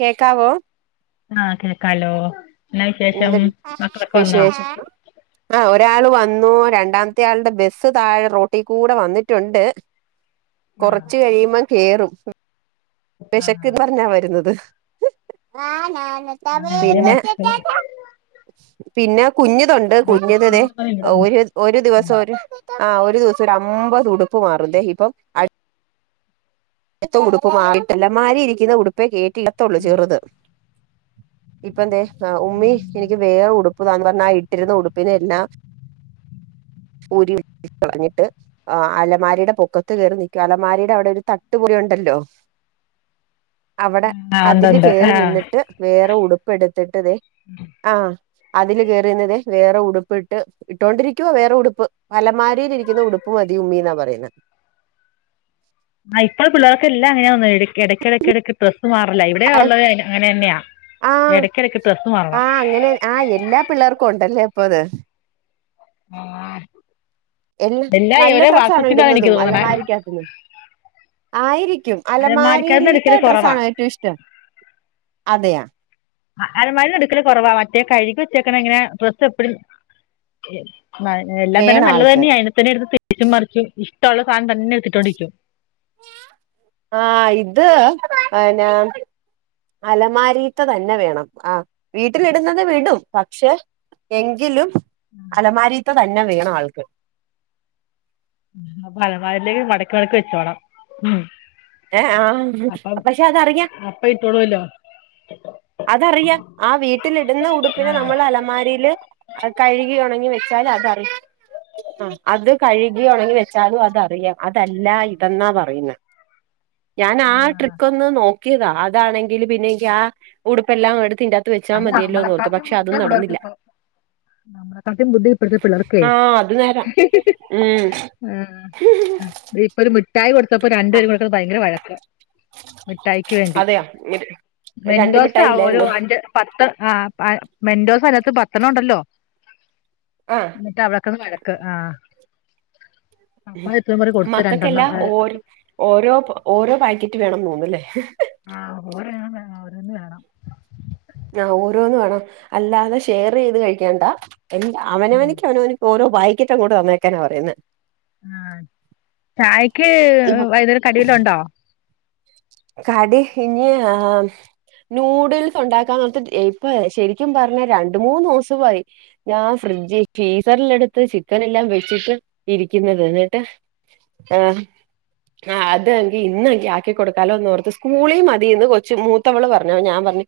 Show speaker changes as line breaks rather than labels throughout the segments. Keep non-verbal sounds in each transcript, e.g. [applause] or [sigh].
കേക്കാവോ.
ആഹ കേൾക്കാലോ എന്നാ വിശേഷം
എന്ത്
മക്കളൊക്കെ വന്നോ?
വിശേഷം ആ ഒരാൾ വന്നു രണ്ടാമത്തെ ആളുടെ ബസ്സ് താഴെ റോട്ടി കൂടെ വന്നിട്ടുണ്ട്.
[inaudible]
കൊറച്ച് കഴിയു മ്പോ കേറും
ആഹ്
വിശക്ക്ന്ന് പറഞ്ഞാ വരുന്നത്
ആഹ് ഇവിടെ
പിന്നെ
മക്കള്
പിന്നെ കുഞ്ഞതുണ്ട് കുഞ്ഞ് തെ
വിശക്കുന്നുന്ന് പറഞ്ഞ് ഇവിടെ വന്നു
ഒരു ഒരു ദിവസം ഒര് ആഹ ഒരു ദിവസം ഒരു അമ്പത് ഉടുപ്പ് മാറും ദേ ഹിബം ഇത്ത ഉടുപ്പ് മാറിട്ടില്ല മാരി ഇരിക്കുന്ന ഉടുപ്പേ കേറ്റി ഇടത്തുള്ളൂ ചെറുത്
[unintelligible]
ഇപ്പ ന്തേ ഉമ്മി എനിക്ക് വേറെ ഉടുപ്പ്താന്ന് പറഞ്ഞ ആ ഇട്ടിരുന്ന ഉടുപ്പിനെ എല്ലാം ഊരി ഉട്ടച്ച്ളഞ്ഞിട്ട് ആ അലമാരിടെ പൊക്കത്ത് കെറി നിക്കും അലമാരിടെ അവിടെ ഒരു തട്ടു പോലെ ഉണ്ടല്ലോ അവിടെ
ആഹ് ഉണ്ട്
അതില്
ഉണ്ട്
കേറി
ആഹ് ആഹ്
നിന്നിട്ട് വേറെ ഉടുപ്പ് എടുത്തിട്ട്തേ ആ അതില് കേറിനിന്ന് വേറെ ഉടുപ്പിട്ട് ഇട്ടൊണ്ടിരിക്കുവോ വേറെ ഉടുപ്പ് അലമാരയിലിരിക്കുന്ന ഉടുപ്പ് മതി ഉമ്മീ ന്നാ പറയുന്നെ
ആ ഇപ്പോൾ പിള്ളേർക്കെല്ലാം അങ്ങനെ വന്നെ എടക്കിടക്ക എടക്ക് ട്രസ്സ് മാറലാ ഇവിടെ
ആഹ്
ഉള്ളത് അങ്ങനെ തന്നെയാ എടയ്ക്കിടയ്ക്ക് ട്രസ്സ് മാറണം
ആഹ എല്ലാ പിള്ളേർക്കും ഉണ്ടല്ലേ അപ്പൊ ഇത്
ആ
എല്ല നല്ല ഡ്രസ്സാണ്
വാട്സപ്പിന്റെന്ന് എനിക്ക്
ഇടുന്നതും
തോന്നണേ
അലമാരിക്കത്തുന്ന് ആയിരിക്കും
അലമാരിക്കാരന്ന്
അലമാരിൽത്തെ
എടുക്കല്
ഡ്രസ്സ് ആ
കുറവാ
ഏറ്റവും ഇഷ്ടം അതെയാ
അലമാര എടുക്കല കുറവാ മറ്റേ കഴുകി വെച്ചേക്കണെങ്ങനെ ഡ്രസ്സ് എപ്പഴും ന എല്ലാം തന്നെ
വേണ
നല്ലത്
ആൾക്ക്
തന്നെയാ എടുത്ത് തിരിച്ചും മറിച്ചും ഇഷ്ടമുള്ള സാധനം തന്നെ എടുത്തിട്ട്ണ്ടിരിക്കും
ആ ഇത് അയന അലമാരീത്ത തന്നെ വേണം ആ വീട്ടിലിടുന്നത് വിടും പക്ഷെ എങ്കിലും അലമാരീത്ത തന്നെ വേണം ആൾക്ക്
അപ്പ അലമാരിലേക്ക് മടക്കി മടക്കി വെച്ചോളണം ഇം
എആ പക്ഷെ അതറിയാം
ഇപട്ടോള്ളോ ല്ലോ
അതറിയാം ആ വീട്ടിലിടുന്ന
ആ
ഉടുപ്പിനെ നമ്മള് അലമാരിയിൽ അത് കഴുകി ഉണങ്ങി വെച്ചാൽ അതറിയും ആ അത് കഴുകി ഒണങ്ങി വെച്ചാലും അതറിയാം അതല്ല ഇതെന്നാ പറയുന്നെ
[unintelligible]
ഞാൻ ആ ട്രിക്ക് ഒന്ന് നോക്കിയതാ അതാണെങ്കിൽ പിന്നെ ആ ഉടുപ്പ എല്ലാം എടുത്തിന്റെ
അയിന് നമ്മളെക്കാട്ടിലും ബുദ്ധിയ പിള്ളേർക്കിപ്പോ നമ്മളെ കാട്ടിം ബുദ്ധി ഇപേഴ്ത്തപിള്ളേർക്കെ
ആ അത് നേരാ ഉം
ആഹ ഇപ്പൊ ഒരു മിഠായി കൊടുത്തപ്പോ രണ്ട്
ആ
പേരും ഇവിടെ കിടന്ന്‌ ഭയങ്കര വഴക്ക് മിഠായിക്ക് വേണ്ടി
അതെയാ രണ്ട്
മെൻഡോസ്
മിഠായി
ഒരു
ഇല്ലായിരുന്നോ
അന്റെ പത്ത് ആഹ് മെൻഡോസ് അതിനകത്ത് പത്തെണ്ണം ഉണ്ടല്ലോ
ആഹ്
ട്ട അവിടെക്കടന്ന് വഴക്ക് ആഹ് കപ്പായത്ത പറഞ് കൊടുത്ത് രണ്ടെണ്ണം
മക്കൾക്കെല്ലാം ഓരോ ഓരോ ഓരോ പാക്കറ്റ് വേണം തോന്നുന്നല്ലേ
ആഹ് ഓരോന്ന് വേണം ഓരോന്ന് വേണം
ആഹ് ഓരോന്ന് വേണം അല്ലാതെ ഷെയർ ചെയ്ത് കഴിക്കണ്ടാ എന്ത
ഉം.
അവനവനിക്ക അവനവന ഓരോ പായിക്കറ്റ് അങ്ങോട്ട് തന്നേക്കാനാ പറയുന്നെ
ആഹ് ചായക്ക്
ഇപ്പ
വൈന്നേരം കടി വെല്ലോ ഉണ്ടോ
കടി ഇനി ആഹ് നൂഡിൽസ് ഉണ്ടാക്കാന്ന് ഓർത്ത് ശരിക്കും പറഞ്ഞ രണ്ട മൂന്നൂസായി ഞാൻ ഫ്രിഡ്ജിൽ ഫീസറില് എടുത്ത് ചിക്കൻ എല്ലാം വെച്ചിട്ട് ഇരിക്കുന്നത് എന്നിട്ട് ആഹ് അത് ഏങ്കി ഇന്നങ് ആക്കി കൊടു തലൊന്നോർത്ത് സ്കൂളി മതിന്ന് കൊച്ച് മൂത്തവള് പറഞ്ഞ് അഹ് ഞാൻ പറഞ്ഞ്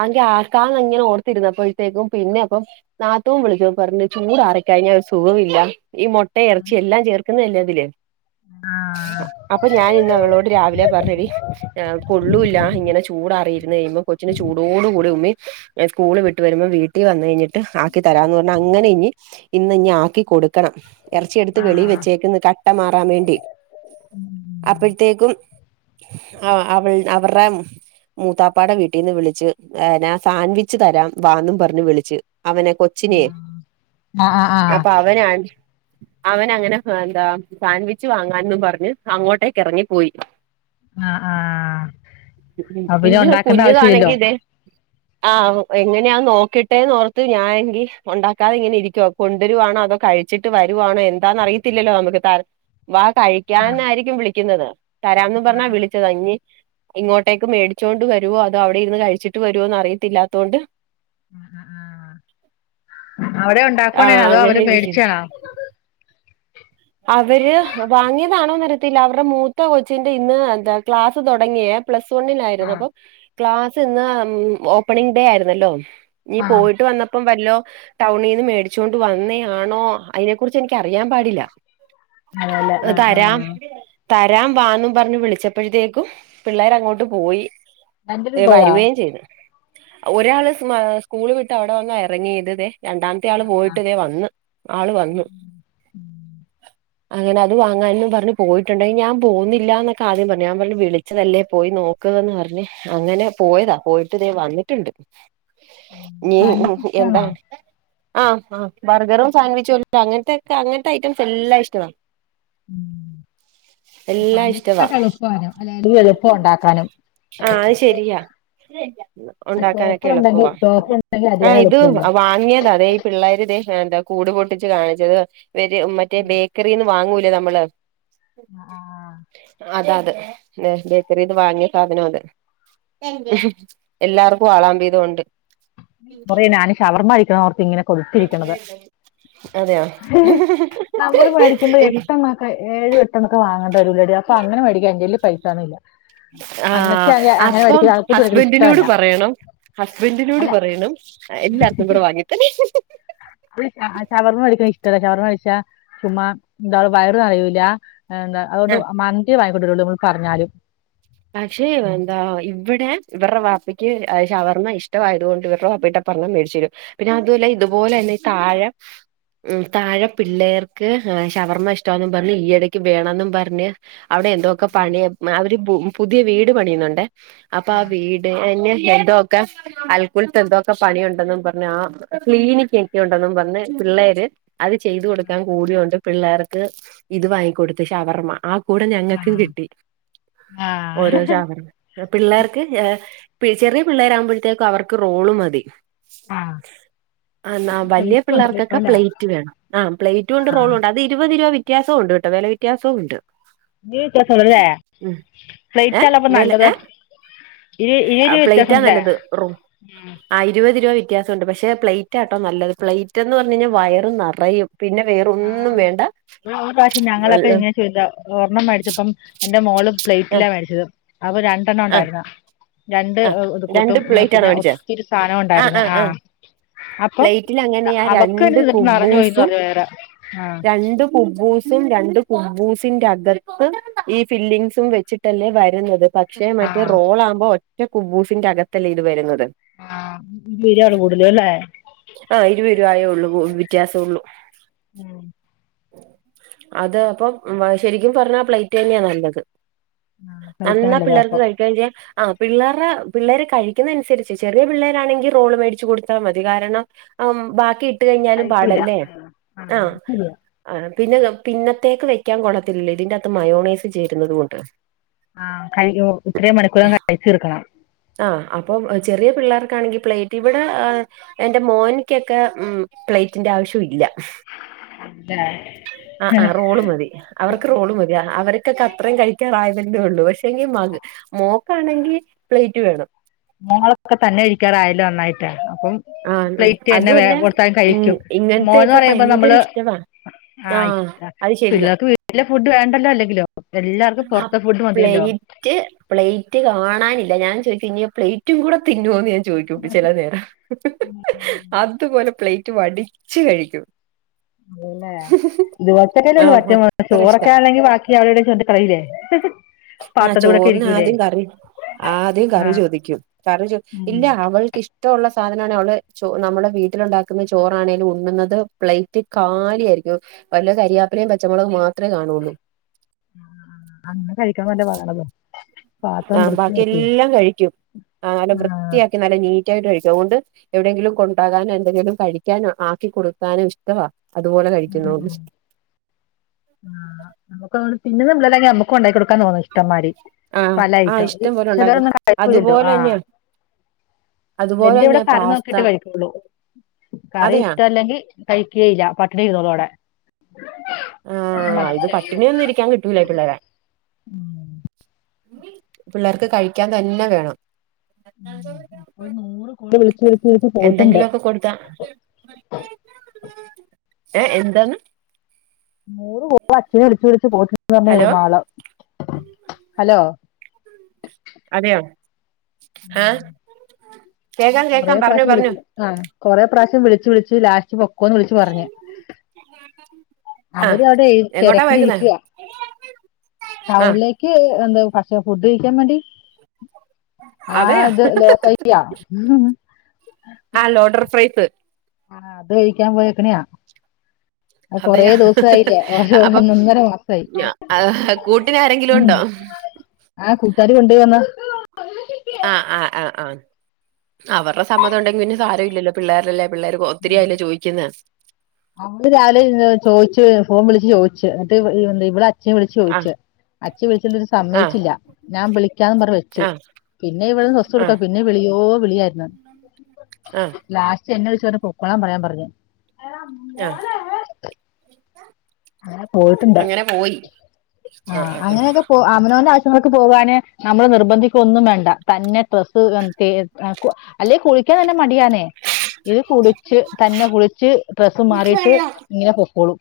അതെങ്കി ആക്കാന്നങ്ങനെ ഓർത്തിരുന്നപ്പഴ്ത്തേക്കും പിന്നെ അപ്പം നാത്തൂൻ വിളിച്ചപ്പം പറഞ്ഞ് ചൂടാറിക്കഴിഞ്ഞ ഒരു സുഖവില്ല ഈ മൊട്ടേ എറച്ചി എല്ലാം ചേർക്കുന്നല്ലേ ഇതില്
ആഹ്
അപ്പൊ ഞാൻ ഇന്ന് അവളോട് രാവിലെ പറഞ്ഞടി കൊള്ളൂല ഇങ്ങനെ ചൂടറിയിര്ന്ന് കഴിയുമ്പോം കൊച്ചിന് ചൂടോട് കൂടി ഉമ്മി. സ്കൂള് വിട്ടു വരുമ്പോ വീട്ടിൽ വന്ന് കഴിഞ്ഞിട്ട് ആക്കി തരാന്ന് പറഞ്ഞാ അങ്ങനെ ഇനി ഇന്ന് ഇനി ആക്കി കൊട് ക്കണം എറച്ചിയെടുത്ത്
ആഹ്
വെളി
ആഹ്
വെച്ചേക്ക്ന്ന് കട്ട മാറാൻ വേണ്ടി അപ്പഴത്തേക്കും. ആഹ് അവൾ അവറെ മൂത്താപ്പാട വീട്ടീന്ന് വിളിച്ച് ഞാ സാൻവിച്ച് തരാം വാന്നും പറഞ്ഞ് വിളിച്ച് അവനെ കൊച്ചിനേ
ആഹ്
അപ്പൊ
ആഹ്
അവനാ അവൻ അങ്ങനെ എന്താ സാൻവിച്ച് വാങ്ങാൻന്നും പറഞ്ഞ് അങ്ങോട്ടേക്ക് എറങ്ങി പോയി.
ആഹ് ആഹ് അപ്പോ പിന്ന ഉണ്ടാക്കേണ്ട ആവശ്യല്ലല്ലോ.
ആഹ് എങ്ങനെയാ നോക്കട്ടേന്ന് ഓർത്ത് ഞാനാണെങ്കി ഉണ്ടാക്കാതെ ഇങ്ങനെ ഇരിക്കുവ. കൊണ്ടുവരുവാണോ അതോ കഴിച്ചിട്ട് വരുവാണോ എന്താന്ന് അറിയത്തില്ലല്ലോ നമുക്ക് ത വ
ആഹ്
കഴിക്കാനായിരിക്കും വിളിക്കുന്നത് തരാം ന്നും പറഞ്ഞ്
ആഹ്
വിളിച്ചത് ഇനി ഇങ്ങോട്ടേക്ക് മേടിച്ചോണ്ട് വരുവോ അതോ അവിടെ ഇരുന്ന് കഴിച്ചിട്ട് വരുവോന്ന് അറിയത്തില്ലാത്തൊണ്ട്.
ആഹ് ആഹ് ആഹ് അവിടെ ഉണ്ടാക്കണേണോ
ആഹ്
അതോ
അങ്ങനെ
അവര്
ഇരിക്കുന്ന്
മേടിച്ചാണോ
അവര് വാങ്ങിയതാണോന്ന് അറിയത്തില്ല അവർടെ മൂത്ത കൊച്ചിന്റെ ഇന്ന് എന്താ ക്ലാസ് തൊടങ്ങിയെ പ്ലസ് വണ്ണിലായിരുന്നു
ആഹ്
അപ്പം ക്ലാസ് ഇന്ന് ഓപ്പണിംഗ് ഡേ ആയിരുന്നല്ലോ. ഇനി
ആഹ്
പോയിട്ട് വന്ന പ്പം വല്ലോ ടൗണിന്ന് മേടിച്ചൊണ്ട് വന്നെ ആണോ അയിനെ കുറിച്ച് എനിക്ക് അറിയാൻ പാടില്ല
അതേല്ലേ ആഹ്
തരാം
ആഹ്
തരാം വാന്നും പറഞ്ഞ് വിളിച്ചപ്പഴത്തേക്കും പിള്ളേരങ്ങോട്ട് പോയി.
രണ്ടരും പോയാ
വരുവേം ചെയ്തു ഒരാള് സ്മാ സ്കൂള് വിട്ട് അവിടെ വന്ന എറങ്ങിയത് രണ്ടാമത്തെ ആള് പോയിട്ടതേ വന്ന് ആള് വന്ന്. അങ്ങനെ അത് വാങ്ങാൻന്ന് പറഞ്ഞ് പോയിട്ടുണ്ട്, അയ്ന് ഞാൻ പോകുന്നില്ലന്നൊക്കാദ്യം പറഞ്ഞു ഞാൻ പറഞ്ഞ് വിളിച്ചതല്ലേ പോയി നോക്ക് ക്കാന്ന് പറഞ് അങ്ങനെ പോയതാ പോയിട്ട് ദേ വന്നി ട്ട്ണ്ട് ഇനി
സാൻവിച്ച് ഇഷ്ടാണോ
എന്താണ്? ആഹ് ആഹ് ബർഗറും സാൻവിച്ചും അങ്ങനത്തെക്കെ അങ്ങനത്തെ ഐറ്റം എല്ലാം ഇഷ്ടവാ
ഉം
എല്ലാം
സാൻവിച്ച്
ഇഷ്ടവാ
ഉണ്ടാക്കാ എളുപ്പാണ് എളുപ്പ ഉണ്ടാക്കാനും.
ആഹ് അത് ശെരിയാ.
ആ
ഉണ്ടാക്കാനൊക്കെ
ചോപ്പറുണ്ടെങ്കി
എളുപ്പവാ
ചോപ്പറുണ്ടെങ്കി അരിയാൻ
ആഹ് ഇത്
എളുപ്പല്ലേ
വാങ്ങിയത ദേ പിള്ളേര് ദേ എന്താ കൂട് പൊട്ടിച്ച് കാണിച്ചത് ഇവര് മറ്റേ ബേക്കറിന്ന് വാങ്ങൂലേ നമ്മള്
ആഹ് ആഹ്
അത് അത് ബേക്കറിന്ന് വാങ്ങിയ സാധനം അത് എല്ലാർക്കും ആളാം വീതോം ഉണ്ട്.
കുറേ ആയി ഞാന് ശവർമ കഴിക്കണോന്ന് ഓർത്തിങ്ങനെ. കൊടുത്തിരിക്കണത്
അതെയോ
നമ്മൾ മരിക്കുമ്പഴേ എട്ട ഏഴും ഏട്ടണ്ണൊക്കെ വാങ്ങണ്ടി വരുല്ലടി അപ്പൊ അങ്ങന മേടിക്കാൻ എന്റല് പൈസ ഒന്നുല്ല.
ആഹ് അപ്പം
ആൾക്കൂട്ട് മേടിക്കുന്നത്
ഹസ്ബൻഡിനോട്
ഇഷ്ടമല്ല
പറയണം ഹസ്ബൻഡിനോട്
അല്ല
പറയണം. എല്ലാർക്കും കൂടി വാങ്ങി [unintelligible]
ഷവർമ കഴിക്കണ ഇഷ്ടല്ല ഷവർമ കഴിച്ചാ ചുമ്മാ എന്താ വയറും നെറയൂല. എന്താ അതുകൊണ്ട്
ആഹ്
മന്തി വാങ്ങിക്കൊണ്ടരുള്ളൂ ഇവള് പറഞ്ഞാലും.
പക്ഷെ എന്താ ഇവിടെ ഇവരുടെ വാപ്പക്ക് അഹ് ശവർമ്മ ഇഷ്ടായതുകൊണ്ട് ഇവരുടെ വാപ്പ പറഞ്ഞ മേടിച്ച തരും പിന്നെ അതുവല്ല ഇതുപോലെ തന്നെ ഈ താഴെ
[inaudible]
ഉം താഴെ പിള്ളേർക്ക് ഏഹ് ശവർമ്മ ഇഷ്ടവാന്നും പറഞ്ഞ് ഈയിടക്ക് വേണെന്നും പറഞ്ഞ്. അവിടെ എന്തോക്കെ പണിയ അവര് പുതിയ വീട് പണിയുന്നുണ്ടേ. അപ്പൊ ആഹ് വീട് [unintelligible] എന്തോ. ഒക്കെ അൽക്കൂൽത്തെ എന്തോക്കെ പണിയുണ്ടെന്നും പറഞ്ഞ് ആഹ് ക്ലീനിങ്ങോക്കെണ്ടെന്നും പറഞ്ഞ് പിള്ളേര്. അത് ചെയ്തു കൊടുക്കാൻ കൂടിയോണ്ട് പിള്ളാർക്ക് ഇത് വാങ്ങിക്കൊടുത്ത് ഷവർമ്മ ആഹ് കൂടെ ഞങ്ങക്കും കിട്ടി ഓരോ ഷവർമ്മ പിള്ളാർക്ക് ചെറിയ പിള്ളേര് ആകുമ്പോഴത്തേക്കും അവർക്ക് റോള് മതി
ആഹ്
ആന്നാ വലിയ
ഇപ്പൊ
പിള്ളാർക്കൊക്കെ
അല്ലേ
പ്ലേറ്റ് വേണം ആഹ് പ്ലേറ്റ് ഒണ്ട് റോള് ഒണ്ട് അത് ഇരുവത് രൂപ വെ ത്യാസവും ഉണ്ട് കേട്ട വെല വ്യത്യാസോം ഉണ്ട്
[unintelligible] വെത്യാസംണ്ട്ല്ലേ
ഉം ഏ
പ്ലേറ്റല്ലോ അപ്പ
വില
നല്ലത്
ഏ
ഇരു ഇരുരൂപ വ്യത്യാസണ്ടല്ലേ ഉം
ആഹ് ഇരുപത് രൂപ വ്യത്യാസ ഒണ്ട് പക്ഷെ പ്ലേറ്റ് ആട്ടോ നല്ലത് പ്ലേ പ്ലേറ്റെന്ന് പറഞ്ഞു കഴിഞ്ഞ വയർ നെറയും പിന്നെ വേറൊന്നും
ആഹ്
വേണ്ട അ
ഇതാ ഒരണ്ണം മേടിച്ചപ്പം എന്റെ മോള്
ആ
പ്ലേറ്റില്ല മേടിച്ചത് അപ്പൊ രണ്ടെണ്ണം
ആ
ഒണ്ടാരുന്ന് രണ്ട്
ആ
ഇത് കൂട്ടോ
രണ്ട് പ്ലേറ്റ് ആണോ
പിന്നെ
മേടിച്ചേ
ഒത്തിരി സാന്നോം
ആ
ഉണ്ടാരുന്ന്
ആ ആ
ആഹ് അപ്പം
പ്ലേറ്റിൽ അങ്ങനെയ
അവക്ക് തന്നെ
രണ്ട്
തിന്നിട്ട് നിറഞ്ഞു പോയിന്ന്
കുബ്ബൂസും
പറഞ്ഞു വേറെ ആഹ്
രണ്ട് കുബ്ബൂ രണ്ട് കുബൂസിന്റെകത്ത് ഈ ഫില്ലിങ്‌സും വെച്ചിട്ടല്ലെ വരുന്നത് പക്ഷെ മറ്റേ
ആഹ്
റോൾ ആവുമ്പോ ഒറ്റ കുബൂസിന്റെ അകത്തല്ലേ ഇത് വരുന്നത്
ആഹ് വീലയാണ് കൂടലല്ലേ
ആഹ് ഇരുവരുവായെ ഉള്ളൂ വ്യത്യാസ ഉള്ളൂ
ഉം
അത് അപ്പം ശരിക്കും പറഞ്ഞാ പ്ലേറ്റന്നെയാ നല്ലത്
ആഹ് കഴിക്കാൻ
അന്ന
നല്ലതാ
പിള്ളർക്ക്
അപ്പം
കഴിക്ക ചെയ ആഹ് പിള്ളാർട പിള്ളേര് കഴിക്കുന്ന അനുസരിചേ ചെറിയ പിള്ളേരാണെങ്കി റോള് മേടിച്ച് കൊടുത്താ മതി കാരണം ഉം ബാക്കി ഇട്ട കഴിഞ്ഞാലും
കഴിക്കൂല
പാടല്ലേ ആഹ് ആഹ് പിന്ന പിന്നത്തേക്ക് വെക്കാൻ കൊള്ളത്തില്ലല്ലോ ഇതിന്റത്ത് മയോണൈസ് ചേരുന്നത് കൊണ്ട്
ആഹ് കൈ ഇത്രയും മണിക്കൂറിനകം കഴിചീർക്കണം
ആഹ് അപ്പം ചെറിയ പിള്ളേർക്കാണെങ്കി പ്ലേറ്റ് ഇവട ആഹ് എന്റെ മോനിക്കൊക്കെ ഉം പ്ലേറ്റിന്റെ ആവശ്യം ഇല്ല
അതെ
ആഹ് ആഹ് റോള് മതി അവർക്ക് റോള് മതി ആഹ് അവർ കൊക്കെ അത്രയും കഴിക്കാറായതല്ലേ ഉള്ളൂ പക്ഷെങ്കി മക മോക്കാണെങ്കി പ്ലേറ്റ് വേണം
മോളൊക്കെ തന്നെ കഴിക്കാറായാലോ നന്നായിട്ട് അപ്പം
ആഹ്
പ്ലേറ്റ് തന്നെ വേ
അതുമല്ല
കൊടുത്താലും
ഇ
കഴിക്കും മോന്ന്
ഇങ്ങനത്തെയൊക്കെ
പറയുമ്പോ
ഭയങ്കര
നമ്മള്
ഇഷ്ടവാ
ആഹ് ഇഷട്ടാ
അത് ശരിയാ
പിള്ളേർക്ക് വീട്ടിലെ ഫുഡ് വേണ്ടല്ലോ അല്ലെങ്കിലും എല്ലാർക്കും
ആഹ്
പൊറത്തെ ഫുഡ് മതിയല്ലോ
[unintelligible] പ്ലേറ്റ് കാണാനില്ല ഞാൻ ചോദിച്ച് ഇനി പ്ലേറ്റും കൂടെ തിന്നോന്ന് ഞ ചോയിക്കും ചെല നേരം അതുപോലെ പ്ലേറ്റ് വടിച്ച് കഴിക്കും
അതല്ലേ ഇതുപോലത്തെ ഉള്ളൂ പറ്റ
ആഹ് അത്ര ഇഷ്ട
ചോറൊക്കെ ആണെങ്കി ബാക്കി അവിടേം ഇവിടേം കൊണ്ട് കളയില്ലേ
ആഹ്
പാത്രത്തിൽ കൂടെ ഒക്കെ
ചോറിന്
ഇരിക്കൂലേ
ആദ്യം കറി ആദ്യം
ആ
കറി ചോദിക്കും കറി ചോ ഇല്ല
ഉം
അവൾക്ക് ഇഷ് റ്റള്ള സാധനവാണേ അവള് ചോ നമ്മട വീട്ടിലുണ്ടാക്കുന്ന ചോറാണേലും ഉണ്ണുന്നത് പ്ലേറ്റ് കാലി ആയിരിക്കും വെല്ല കരിയാപ്പലയും പച്ചമൊളകും മാത്രേ കാണുള്ളൂ
ആഹ് അങ്ങനെ കഴിക്കാൻ വല്ല പറണല്ലോ
ആഹ് ബാക്കി എല്ലാം കഴിക്കും ആഹ് നല്ല
ആ
വൃത്തിയാക്കി നല്ല നീറ്റായിട്ട് കഴിക്കും അതുകൊണ്ട് എവിടെയെങ്കിലും കൊണ്ടാകാനോ എന്തെങ്കിലും കഴിക്കാനോ ആക്കി കൊടുക്കാനും ഇഷ്ടവാ അതുപോലെ കഴിക്കുന്നൊണ്ട്
ആഹ് നമുക്ക് അതൊലെ തിന്നുന്ന പിള്ളേരാണെകി നമുക്കും ഒണ്ടാക്കി കൊടുക്കാൻ തോന്നും മുട്ടന്മാരി
ആഹ്
പല
ആഹ്
ഐട്ടം
ഇഷ്ടം പോലെ ഉണ്ടാക്കും
ചിലരൊന്നും കഴിക്കൂല്ലല്ലോ
അതുപോലെ
ആഹ്
തന്നെയാ അതുപോലെ
എന്റെ ഇവിടെ
തന്നെയാ
കറി
പാസ്ത
നോക്കിട്ട് കഴിക്കുള്ളൂ കറി
അതെയാ
ഇഷ്ടല്ലെങ്കി കഴിക്കേ ഇല്ല പട്ടിണി ഇുന്നോളും അവടെ
ആഹ് ഇത് പട്ടിണി ഒന്നും ഇരിക്കാൻ കി ട്ടൂല ഈ പിള്ളേരെ പിള്ളാർക്ക് കഴിക്കാൻ തന്നെ വേണം
[inaudible] ഉം ഇപ്പൊ നൂറ് കോടി വിളിച്ചു വിളിച്ച എക്ക പോയിട്ടുണ്ട്
ഏഹ് എന്താണ്
നൂറ് പൂവ അച്ഛന വിളിച്ചു വിളിച്ചച്ച് പോയിട്ടുന്ന്
ഹലോ
പറഞ്ഞ മാള ഹലോ
അതെയോ ആ കേക്കാം
കുറെ
കേക്കാം പറഞ്ഞു
പ്രാവിശ്യം
പറഞ്ഞു
വിളിച് ആഹ് കൊറെ പ്രാവശ്യം വിളിച് വിളിച്ച് ലാസ്റ്റ് പൊക്കോന്ന് വിളിച്ചു പറഞ്ഞ്
[inaudible]
അവര് അവിടെ
എങ്ങോട്ടാ പോയേക്കുന്നെ
തിരക്കിലിരിക്കുക
ആ
ടൗണിലേക്ക് എന്താ ഫഷ ഫുഡ് കഴിക്കാൻ വേണ്ടി ആ
അതെയോ
അത് [unintelligible]
ആ ലോഡർ ഫ്രൈസ്
ആഹ് അത് കഴിക്കാൻ പോയക്കണെയാ ആ കൊറേ
അതെയോ
ദിവസയില്ലേ ഓരോ
അപ്പം
ഒന്ന ഒന്നര മാസമായി
കൂട്ടിന് ആരെങ്കിലും
ഉ
ഉണ്ടോ
ആഹ് കൂട്ടാരി കൊണ്ടപോയി വന്നാ
ആഹ് ആഹ് ആഹ് ആഹ് അവരുടെ സമ്മതം ഉണ്ടെങ്കിൽ പിന്നെ സാരം ഇല്ലല്ലോ പിള്ളേരെല്ലാം പിള്ളേർക്ക് ഒത്തിരിയല്ലോ ചോദിക്കുന്ന
അവള് രാവിലെ ചോദിച്ചു ഫോം വിളിച്ച് ചോദിച്ചു എന്നട്ട് ഇവിടെ അച് വിളിച്ചു
ആ
ചോദിച്ചു അച് വിളിച്ച ഒരു
ആ
സമ്മയിച്ചില്ല ഞാൻ വിളിക്കാന്ന് പറഞ് വെച്ചു
ആ
പിന്നെ ഇവിടെ നിന്ന് സ്വസ് കൊടുക്കാ പിന്നെ വിളിയോ വിളിയായിരുന്നു
ആഹ്
ലാസ്റ്റ് എന്നെ വിളിച് പറഞ് പൊക്കളൻ പറയാൻ പറഞ്ഞു
ആഹ്
അങ്ങനെ പോയിട്ടുണ്ട്
അങ്ങനെ പോയി ആഹ് ആഹ് ആഹ്
അമനവന്റെ ആവശ്യങ്ങൾക്ക് പോകാന് നമ്മെ നിർബന്ധിക്ക ഒന്നും വേണ്ട തന്നെ ട്രസ്സ് [unintelligible] അല്ലേ കുളിക്കാൻ തന്നെ മടിയാനെ ഇത് കുളച്ച് തന്നെ കുളിച്ച് ഡ്രെസ്സ് മാറിട്ട് ഇങ്ങനെ പൊക്കോളൂ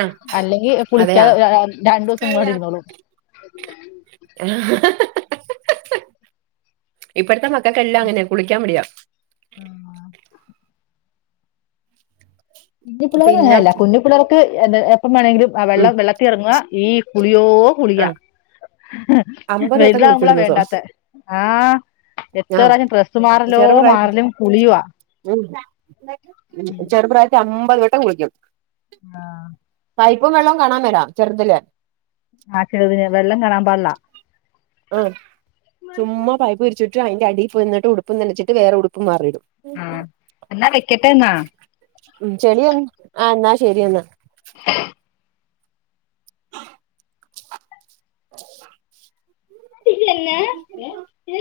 ആ
അല്ലെങ്കി
അതെയാ
കുളിക്കാതെ രണ്ടു ദിവസംങ്ങണ്ടിരുന്നോളൂ
ഇപ്പടത്തെ മ ഒക്കെല്ലാംങ്ങനെ കുളിക്കാൻടിയാം
ആഹ് കുഞ്ഞി പിള്ളേർ
പിന്നെ
അങ്ങനെയല്ല കുഞ്ഞു പിള്ളർക്ക് എന്ത എപ്പം വേണെങ്കിലും ആ
ഉം
വെള്ളം വെള്ളത്തി ഇറങ്ങ ഈ കുളിയോ
ആ
കുളിയാ
അമ്പത് വട്ടം കുളിച്ചു
വലുതാമ്പളാ
ഒരു ദിവസം
വേണ്ടാത്ത ആഹ് എത്ര
ആഹ്
പ്രാവശ്യം പ്രസ്സ് മാറലോ
ചെറുപ്രായത്തി
മാറലും കുളിയവാ
ഉം ചെറുപ്രായത്തി അമ്പത് വട്ടം കുളിക്കും
ആഹ്
പൈപ്പും വെള്ളും കാണാൻ മേല ചെറുതില്
ആഹ് ചെറ്യേ വെള്ളം കണാൻ പാടില
ആഹ് ചുമ്മാ പൈപ്പ് പിരിച്ചിട്ടും അയിന്റെ അടിയിൽ പോന്നിട്ട് ഉടുപ്പ് നനച്ചിട്ട് വേറെ ഉടുപ്പ് മാറിടും
ആഹ് എന്നാ വെക്കട്ടെന്നാ
ഉം ചെളിയന്നി ആഹ് ന്നാ ശരിയാന്നാ [inaudible]
ല്ലന്നെ
[unintelligible]